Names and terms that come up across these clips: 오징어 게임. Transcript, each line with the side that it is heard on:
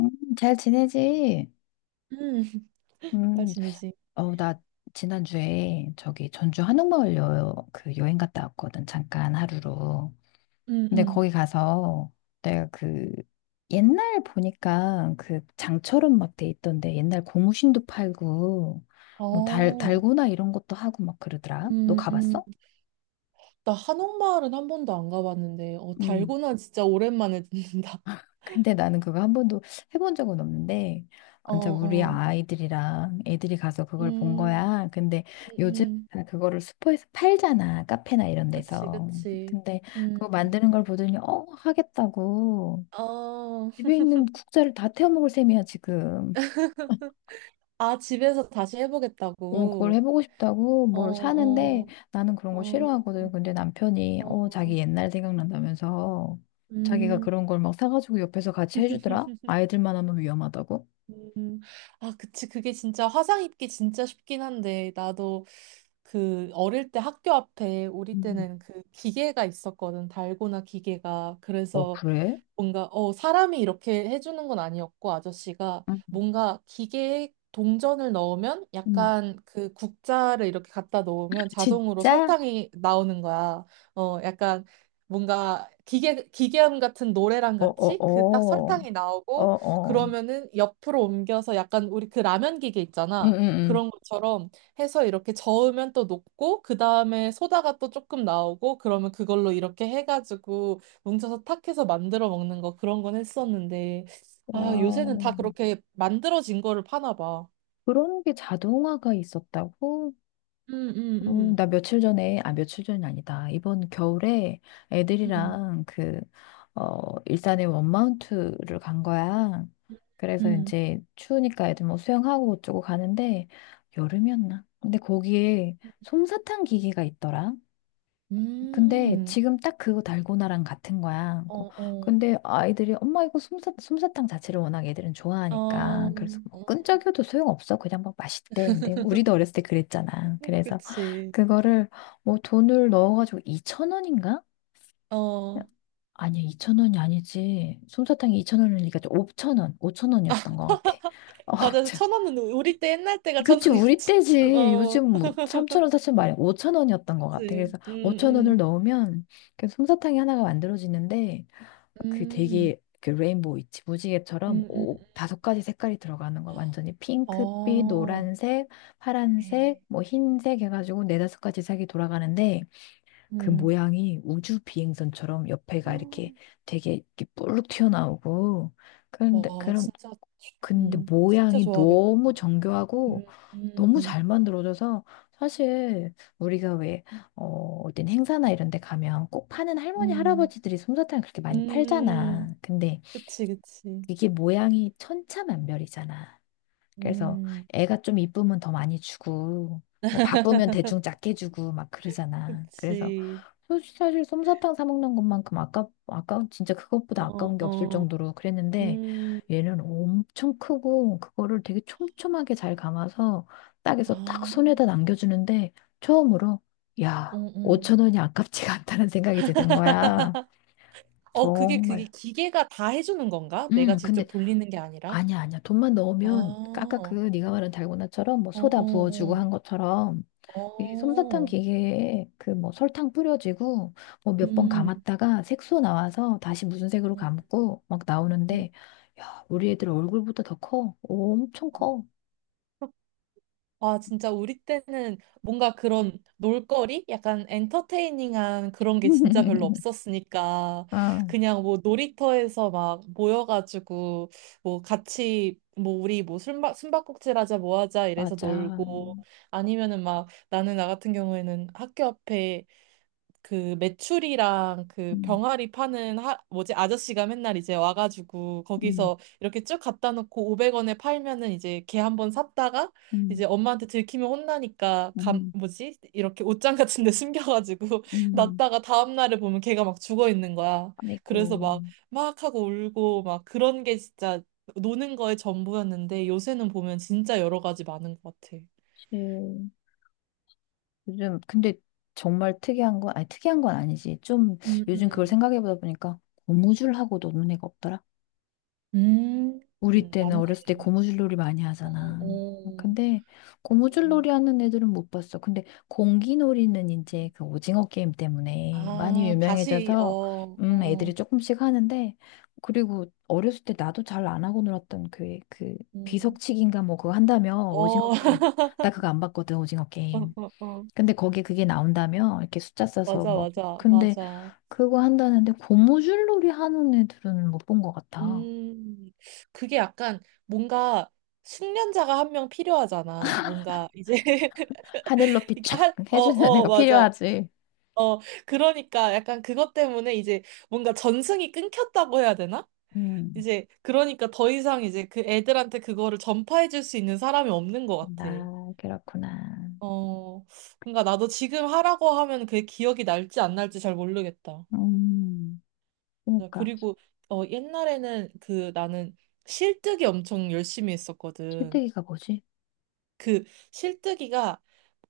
left: 음, 잘 지내지?
right: 음, 잘
left: 음,
right: 지내지.
left: 나 지난주에 저기 전주 한옥마을 그 여행 갔다 왔거든, 잠깐 하루로.
right: 음,
left: 근데 거기
right: 음.
left: 가서 내가 그 옛날 보니까 그 장처럼 막 돼 있던데 옛날 고무신도 팔고 뭐
right: 어,
left: 달고나 이런 것도 하고 막 그러더라. 너
right: 음, 음.
left: 가봤어?
right: 나 한옥마을은 한 번도 안 가봤는데, 어,
left: 음.
right: 달고나 진짜 오랜만에 듣는다.
left: 근데 나는 그거 한 번도 해본 적은 없는데,
right: 어,
left: 진짜 우리
right: 어.
left: 아이들이랑 애들이 가서 그걸 본
right: 음,
left: 거야. 근데
right: 음,
left: 요즘
right: 음.
left: 다 그거를 슈퍼에서 팔잖아. 카페나 이런
right: 그치,
left: 데서.
right: 그치.
left: 근데 그거
right: 음.
left: 만드는 걸 보더니, 하겠다고.
right: 어,
left: 집에 있는 국자를 다 태워 먹을 셈이야, 지금.
right: 아, 집에서 다시
left: 그걸
right: 해보겠다고.
left: 해보고 싶다고
right: 어,
left: 뭘 사는데
right: 어,
left: 나는 그런 거 싫어하거든.
right: 어,
left: 근데 남편이,
right: 어.
left: 자기 옛날 생각난다면서 자기가
right: 음.
left: 그런 걸 막 사가지고 옆에서 같이 해주더라? 아이들만 하면 위험하다고?
right: 음, 아, 그치. 그게 진짜 화상 입기 진짜 쉽긴 한데, 나도 그 어릴 때 학교 앞에 우리 때는 그 기계가 있었거든. 달고나 기계가.
left: 어,
right: 그래서
left: 그래?
right: 뭔가 어 사람이 이렇게 해주는 건 아니었고 아저씨가
left: 응,
right: 뭔가 기계에 동전을 넣으면
left: 응,
right: 약간 그 국자를 이렇게 갖다 놓으면 자동으로
left: 진짜?
right: 설탕이 나오는 거야. 어 약간 뭔가 기계 기계음 같은 노래랑
left: 어,
right: 같이 그 딱
left: 어, 어,
right: 설탕이
left: 어,
right: 나오고
left: 어.
right: 그러면은 옆으로 옮겨서 약간 우리 그 라면 기계
left: 응,
right: 있잖아.
left: 응,
right: 그런 것처럼 해서 이렇게 저으면 또 녹고 그 다음에 소다가 또 조금 나오고 그러면 그걸로 이렇게 해가지고 뭉쳐서 탁해서 만들어 먹는 거 그런 건 했었는데
left: 야,
right: 아 요새는 다
left: 응. 야,
right: 그렇게 만들어진 거를 파나 봐.
left: 그런 게 자동화가 있었다고?
right: 음, 음, 음,
left: 나 며칠 전에, 아, 며칠 전이 아니다. 이번 겨울에
right: 음,
left: 애들이랑 일산에 원마운트를 간 거야. 그래서
right: 음,
left: 이제 추우니까 애들 뭐 수영하고 어쩌고 가는데, 여름이었나? 근데 거기에 솜사탕 기계가 있더라. 근데
right: 음,
left: 지금 딱 그거 달고나랑 같은 거야. 어,
right: 어, 어,
left: 근데 아이들이 엄마 이거 솜사탕 자체를 워낙 애들은
right: 어,
left: 좋아하니까 그래서 뭐
right: 어,
left: 끈적여도 소용없어. 그냥 막 맛있대. 근데 우리도 어렸을 때 그랬잖아. 그래서
right: 그치.
left: 그거를 뭐 돈을 넣어가지고 2천 원인가?
right: 어,
left: 아니야 2천 원이 아니지. 솜사탕이 2천 원이니까 5천 원, 5천 원이었던 것 같아. 어,
right: 맞아. 그래서 천 원은 우리 때 옛날 때가 천
left: 그치, 우리
right: 원이었지.
left: 때지.
right: 어,
left: 요즘 뭐 3,000원, 4,000원 말이 5,000원이었던 것 같아.
right: 그치.
left: 그래서 5,000원을
right: 음,
left: 넣으면 그 솜사탕이 하나가 만들어지는데 그
right: 음,
left: 되게 그 레인보우 있지. 무지개처럼
right: 음, 음, 음.
left: 오, 다섯 가지 색깔이 들어가는 거. 완전히 핑크빛,
right: 어,
left: 노란색, 파란색,
right: 에
left: 뭐 흰색 해가지고 네다섯 가지 색이 돌아가는데 그
right: 음.
left: 모양이 우주 비행선처럼 옆에가 이렇게 되게 이렇게 뿔룩 튀어나오고
right: 어,
left: 그런데
right: 와,
left: 그런
right: 진짜,
left: 근데
right: 진짜
left: 모양이
right: 좋아하겠다.
left: 너무 정교하고 너무
right: 음,
left: 잘 만들어져서 사실 우리가 왜 어떤 행사나 이런 데 가면 꼭 파는 할머니
right: 음,
left: 할아버지들이 솜사탕을 그렇게 많이 팔잖아.
right: 음,
left: 근데
right: 그치, 그치.
left: 이게 모양이 천차만별이잖아. 그래서
right: 음,
left: 애가 좀 이쁘면 더 많이 주고 뭐 바쁘면 대충 작게 주고 막 그러잖아. 그래서
right: 그치.
left: 솔직히 사실 솜사탕 사 먹는 것만큼 아까 진짜 그것보다
right: 어,
left: 아까운 게 없을
right: 어,
left: 정도로 그랬는데
right: 음,
left: 얘는 엄청 크고 그거를 되게 촘촘하게 잘 감아서 딱해서
right: 아,
left: 딱 손에다 남겨주는데 처음으로
right: 어,
left: 야
right: 어.
left: 5천 원이 아깝지가 않다는 생각이 드는 거야
right: 어, 그게, 그게
left: 정말.
right: 기계가 다 해주는 건가? 내가
left: 근데
right: 직접 돌리는 게 아니라?
left: 아니야 돈만
right: 아,
left: 넣으면 아까 그
right: 어,
left: 네가 말한 달고나처럼 뭐
right: 어,
left: 소다 부어주고
right: 어,
left: 한 것처럼 이 솜사탕
right: 어,
left: 기계에 그 뭐 설탕 뿌려지고 뭐 몇 번
right: 음,
left: 감았다가 색소 나와서 다시 무슨 색으로
right: 음,
left: 감고 막
right: 음.
left: 나오는데 야, 우리 애들 얼굴보다 더 커. 엄청 커.
right: 와, 진짜 우리 때는 뭔가 그런 놀거리? 약간 엔터테이닝한 그런 게 진짜 별로 없었으니까
left: 아,
right: 그냥 뭐 놀이터에서 막 모여가지고 뭐 같이 뭐 우리 뭐 숨바꼭질 하자 뭐 하자 이래서
left: 맞아.
right: 놀고 아니면은 막 나는 나 같은 경우에는 학교 앞에 그 메추리랑 그
left: 음,
right: 병아리 파는 뭐지 아저씨가 맨날 이제 와가지고
left: 음,
right: 거기서 이렇게 쭉 갖다 놓고 500원에 팔면은 이제 걔 한 번 샀다가
left: 음,
right: 이제 엄마한테 들키면 혼나니까 감
left: 음,
right: 뭐지 이렇게 옷장 같은 데 숨겨가지고
left: 음.
right: 났다가 다음 날을 보면 걔가 막 죽어 있는 거야.
left: 아이고.
right: 그래서 막 막 하고 울고 막 그런 게 진짜 노는 거의 전부였는데 요새는 보면 진짜 여러 가지 많은 것 같아.
left: 실 요즘 근데 정말 특이한 건 아니 특이한 건 아니지. 좀
right: 음,
left: 요즘 그걸
right: 음.
left: 생각해 보다 보니까 고무줄하고도 노는 애가 없더라.
right: 음,
left: 우리 때는
right: 맞네.
left: 어렸을 때 고무줄놀이 많이
right: 어,
left: 하잖아.
right: 어.
left: 근데
right: 맞아.
left: 고무줄놀이 하는 애들은 못 봤어. 근데 공기놀이는 이제 그 오징어 게임 때문에 많이
right: 아, 다시,
left: 유명해져서
right: 어, 어,
left: 애들이 조금씩 하는데 그리고 어렸을 때 나도 잘 안 하고 놀았던 그
right: 음,
left: 비석치기인가 뭐 그거 한다며 오징어
right: 어,
left: 게임. 나 그거 안 봤거든 오징어 게임.
right: 어,
left: 근데 거기에 그게 나온다며 이렇게 숫자 써서
right: 맞아,
left: 뭐
right: 맞아,
left: 근데
right: 맞아.
left: 그거 한다는데 고무줄놀이 하는 애들은 못 본 것 같아.
right: 음, 그게 약간 뭔가 숙련자가 한 명 필요하잖아. 뭔가 이제,
left: 하늘 높이
right: 이게
left: 촥
right: 한, 어,
left: 해주는
right: 어,
left: 애가
right: 맞아.
left: 필요하지.
right: 어, 그러니까 약간 그것 때문에 이제 뭔가 전승이 끊겼다고 해야 되나?
left: 음.
right: 이제, 그러니까 더 이상 이제 그 애들한테 그거를 전파해 줄 수 있는 사람이 없는 것 같아.
left: 아, 그렇구나.
right: 어, 그러니까 나도 지금 하라고 하면 그게 기억이 날지 안 날지 잘 모르겠다.
left: 음.
right: 어,
left: 그러니까
right: 그리고 어, 옛날에는 그 나는 실뜨기 엄청 열심히 했었거든.
left: 실뜨기가 뭐지?
right: 그 실뜨기가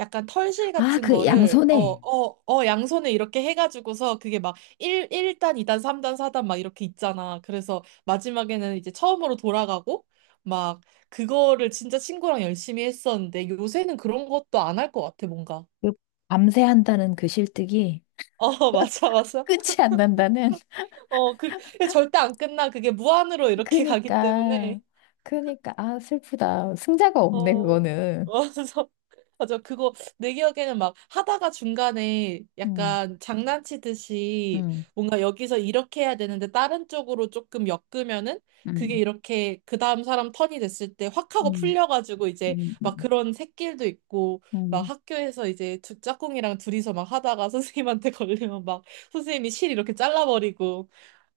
right: 약간 털실
left: 아,
right: 같은
left: 그
right: 거를 어,
left: 양손에
right: 어, 어, 양손에 이렇게 해가지고서 그게 막 1, 일단이단삼단사단막 이렇게 있잖아. 그래서 마지막에는 이제 처음으로 돌아가고 막 그거를 진짜 친구랑 열심히 했었는데 요새는 그런 것도 안 할 것 같아, 뭔가.
left: 그 밤새 한다는 그 실뜨기
right: 어, 맞아, 맞아.
left: 끝이 안 난다는.
right: 어, 그, 그게 절대 안 끝나. 그게 무한으로 이렇게 가기
left: 그니까,
right: 때문에.
left: 그니까, 아, 슬프다. 승자가 없네,
right: 어,
left: 그거는.
right: 어, 그래서, 맞아. 그거, 내 기억에는 막 하다가 중간에
left: 음.
right: 약간 장난치듯이
left: 음.
right: 뭔가 여기서 이렇게 해야 되는데 다른 쪽으로 조금 엮으면은 그게
left: 음.
right: 이렇게 그 다음 사람 턴이 됐을 때 확 하고
left: 음.
right: 풀려가지고 이제
left: 음.
right: 막
left: 음.
right: 그런 샛길도 있고 막
left: 음.
right: 학교에서 이제 두 짝꿍이랑 둘이서 막 하다가 선생님한테 걸리면 막 선생님이 실 이렇게 잘라버리고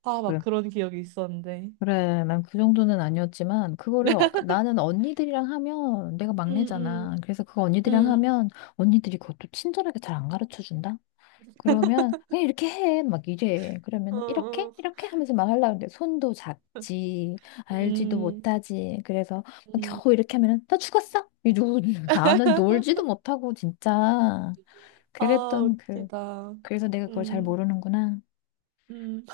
right: 아, 막 그런 기억이 있었는데.
left: 그래, 난 그 정도는 아니었지만, 그거를, 나는 언니들이랑 하면, 내가
right: 음,
left: 막내잖아. 그래서 그거
right: 음,
left: 언니들이랑
right: 음,
left: 하면, 언니들이 그것도 친절하게 잘 안 가르쳐 준다? 그러면, 그냥 이렇게 해. 막 이래.
right: 어,
left: 그러면, 이렇게?
right: 어.
left: 이렇게 하면서 막 하려고 하는데, 손도 작지, 알지도
right: 음,
left: 못하지. 그래서, 막
right: 음.
left: 겨우 이렇게 하면은, 나 죽었어? 이러고, 나는 놀지도 못하고, 진짜.
right: 아,
left: 그랬던
right: 웃기다.
left: 그래서 내가 그걸 잘
right: 음,
left: 모르는구나.
right: 음.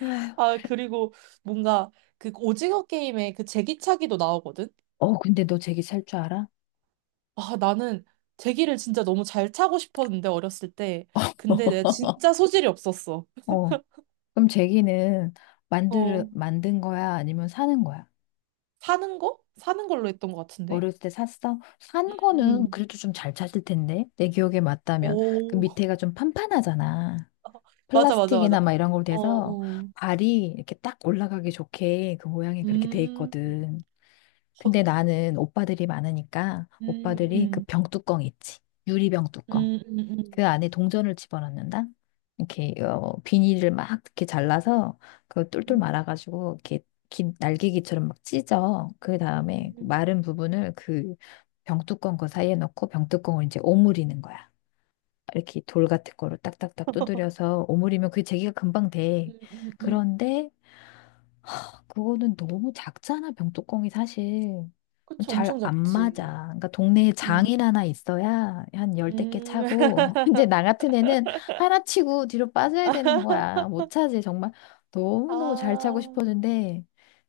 left: 아휴,
right: 아,
left: 그래.
right: 그리고 뭔가 그 오징어 게임에 그 제기차기도 나오거든?
left: 어, 근데 너 제기 살 줄 알아?
right: 아, 나는 제기를 진짜 너무 잘 차고 싶었는데, 어렸을 때. 근데 내가 진짜 소질이 없었어.
left: 어. 그럼 제기는
right: 어,
left: 만든 거야? 아니면 사는 거야?
right: 사는 거? 사는 걸로 했던 것 같은데?
left: 어렸을 때 샀어?
right: 음,
left: 산 거는
right: 음.
left: 그래도 좀 잘 찾을 텐데. 내 기억에 맞다면. 그
right: 오,
left: 밑에가 좀 판판하잖아.
right: 맞아, 맞아, 맞아.
left: 플라스틱이나 막 이런 걸로
right: 어,
left: 돼서
right: 어.
left: 발이 이렇게 딱 올라가기 좋게 그 모양이 그렇게 돼
right: 음, 음,
left: 있거든. 근데 나는 오빠들이 많으니까 오빠들이 그
right: 음,
left: 병뚜껑 있지. 유리병 뚜껑.
right: 음, 음, 음.
left: 그 안에 동전을 집어넣는다? 이렇게 비닐을 막 이렇게 잘라서 그거 똘똘
right: 음.
left: 말아가지고 이렇게 긴 날개기처럼 막 찢어. 그 다음에
right: 음,
left: 마른 부분을 그 병뚜껑 그 사이에 넣고 병뚜껑을 이제 오므리는 거야. 이렇게 돌 같은 거로 딱딱딱 두드려서 오므리면 그 제기가 금방 돼.
right: 음, 음, 음.
left: 그런데 그거는 너무 작잖아, 병뚜껑이 사실.
right: 그치,
left: 잘
right: 엄청
left: 안 맞아.
right: 작지.
left: 그러니까 동네에
right: 음,
left: 장일 하나 있어야 한 열댓 개
right: 음,
left: 차고, 이제 나 같은 애는 하나 치고 뒤로 빠져야 되는 거야. 못 차지, 정말. 너무너무 잘 차고
right: 아,
left: 싶었는데,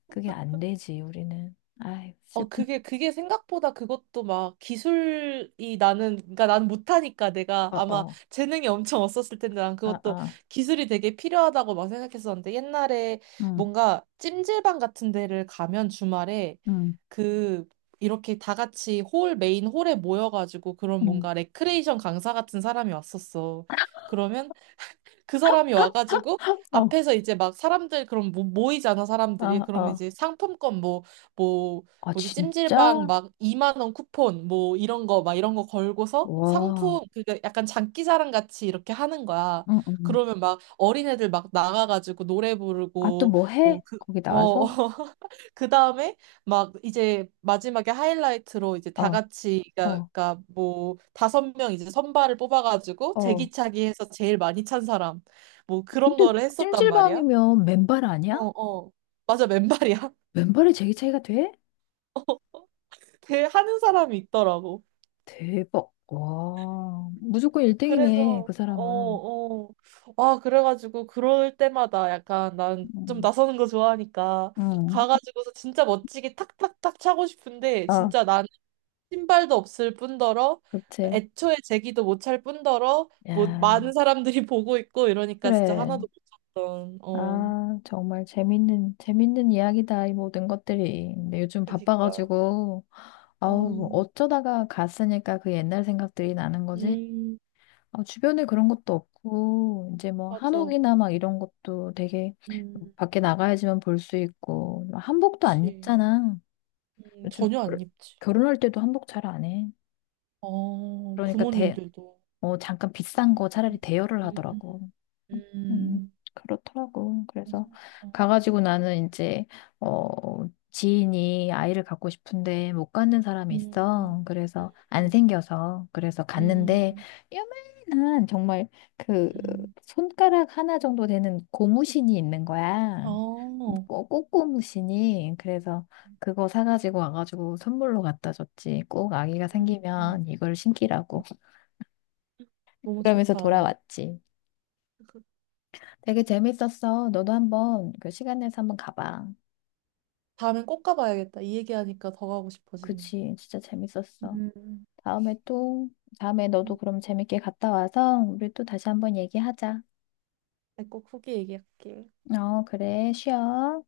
left: 그게 안 되지, 우리는. 아이,
right: 어,
left: 슬픈,
right: 그게, 그게 생각보다 그것도 막 기술이 나는, 그러니까 나는 못하니까 내가
left: 어,
right: 아마
left: 어,
right: 재능이 엄청 없었을 텐데 난
left: 아,
right: 그것도
left: 아,
right: 기술이 되게 필요하다고 막 생각했었는데 옛날에
left: 응,
right: 뭔가 찜질방 같은 데를 가면 주말에
left: 응,
right: 그, 이렇게 다 같이 홀, 메인 홀에 모여가지고 그런
left: 응,
right: 뭔가 레크레이션 강사 같은 사람이 왔었어. 그러면 그 사람이 와가지고
left: 어,
right: 앞에서 이제 막 사람들 그럼 모이잖아 사람들이
left: 아,
right: 그럼
left: 아.
right: 이제 상품권 뭐 뭐
left: 아,
right: 뭐지 찜질방
left: 진짜?
right: 막 2만 원 쿠폰 뭐 이런 거 막 이런 거 걸고서
left: 와,
right: 상품 그게 약간 장기자랑 같이 이렇게 하는 거야
left: 응, 응. 응.
right: 그러면 막 어린애들 막 나가가지고 노래
left: 아, 또
right: 부르고
left: 뭐
right: 뭐
left: 해?
right: 그
left: 거기
right: 어
left: 나와서?
right: 그 다음에 막 이제 마지막에 하이라이트로 이제 다
left: 어,
right: 같이 그러니까
left: 어,
right: 그러니까 뭐 다섯 명 이제 선발을 뽑아가지고
left: 어.
right: 제기차기 해서 제일 많이 찬 사람 뭐 그런
left: 근데
right: 거를 했었단 말이야.
left: 찜질방이면 맨발 아니야?
right: 어, 어. 맞아, 맨발이야.
left: 맨발에 제기 차이가 돼?
right: 그 하는 사람이 있더라고.
left: 대박. 와, 무조건 1등이네,
right: 그래서
left: 그
right: 어,
left: 사람은.
right: 어. 아, 그래가지고 그럴 때마다 약간 난 좀
left: 음,
right: 나서는 거 좋아하니까
left: 음.
right: 가가지고서 진짜 멋지게 탁탁탁 차고 싶은데
left: 아,
right: 진짜 신발도 없을 뿐더러 그
left: 그치.
right: 애초에 제기도 못 찰 뿐더러 뭐
left: 야,
right: 많은 사람들이 보고 있고 이러니까 진짜
left: 그래.
right: 하나도 못 샀던 어
left: 아, 정말 재밌는 이야기다, 이 모든 것들이. 근데 요즘
right: 그니까
left: 바빠가지고, 아우,
right: 음,
left: 어쩌다가 갔으니까 그 옛날 생각들이 나는 거지.
right: 음
left: 아, 주변에 그런 것도 없고, 이제 뭐
right: 맞아
left: 한옥이나 막 이런 것도 되게
right: 음
left: 밖에 나가야지만 볼 수 있고, 한복도 안
right: 그치
left: 입잖아. 요즘
right: 전혀 안 입지
left: 결혼할 때도 한복 잘 안 해.
right: 어
left: 그러니까
right: 부모님들도
left: 잠깐 비싼 거 차라리
right: 음
left: 대여를
right: 음
left: 하더라고.
right: 음
left: 음,
right: 음.
left: 그렇더라고.
right: 맞아
left: 그래서
right: 맞아
left: 가가지고 나는 이제 지인이 아이를 갖고 싶은데 못 갖는 사람이
right: 음 음
left: 있어. 그래서 안
right: 음
left: 생겨서 그래서 갔는데
right: 음
left: 요만한 정말 그 손가락 하나 정도 되는 고무신이 있는 거야.
right: 어
left: 꽃고무신이 그래서 그거 사가지고 와가지고 선물로 갖다 줬지. 꼭 아기가
right: 음, 음.
left: 생기면 이걸 신기라고.
right: 너무
left: 그러면서
right: 좋다
left: 돌아왔지. 되게 재밌었어. 너도 한번 그 시간 내서 한번 가봐.
right: 다음엔 꼭 가봐야겠다. 이 얘기하니까 더 가고 싶어지네.
left: 그치, 진짜 재밌었어.
right: 음.
left: 다음에 또, 다음에 너도
right: 음.
left: 그럼 재밌게 갔다 와서 우리 또 다시 한번 얘기하자.
right: 꼭 후기 얘기할게.
left: 어, 그래, 쉬어.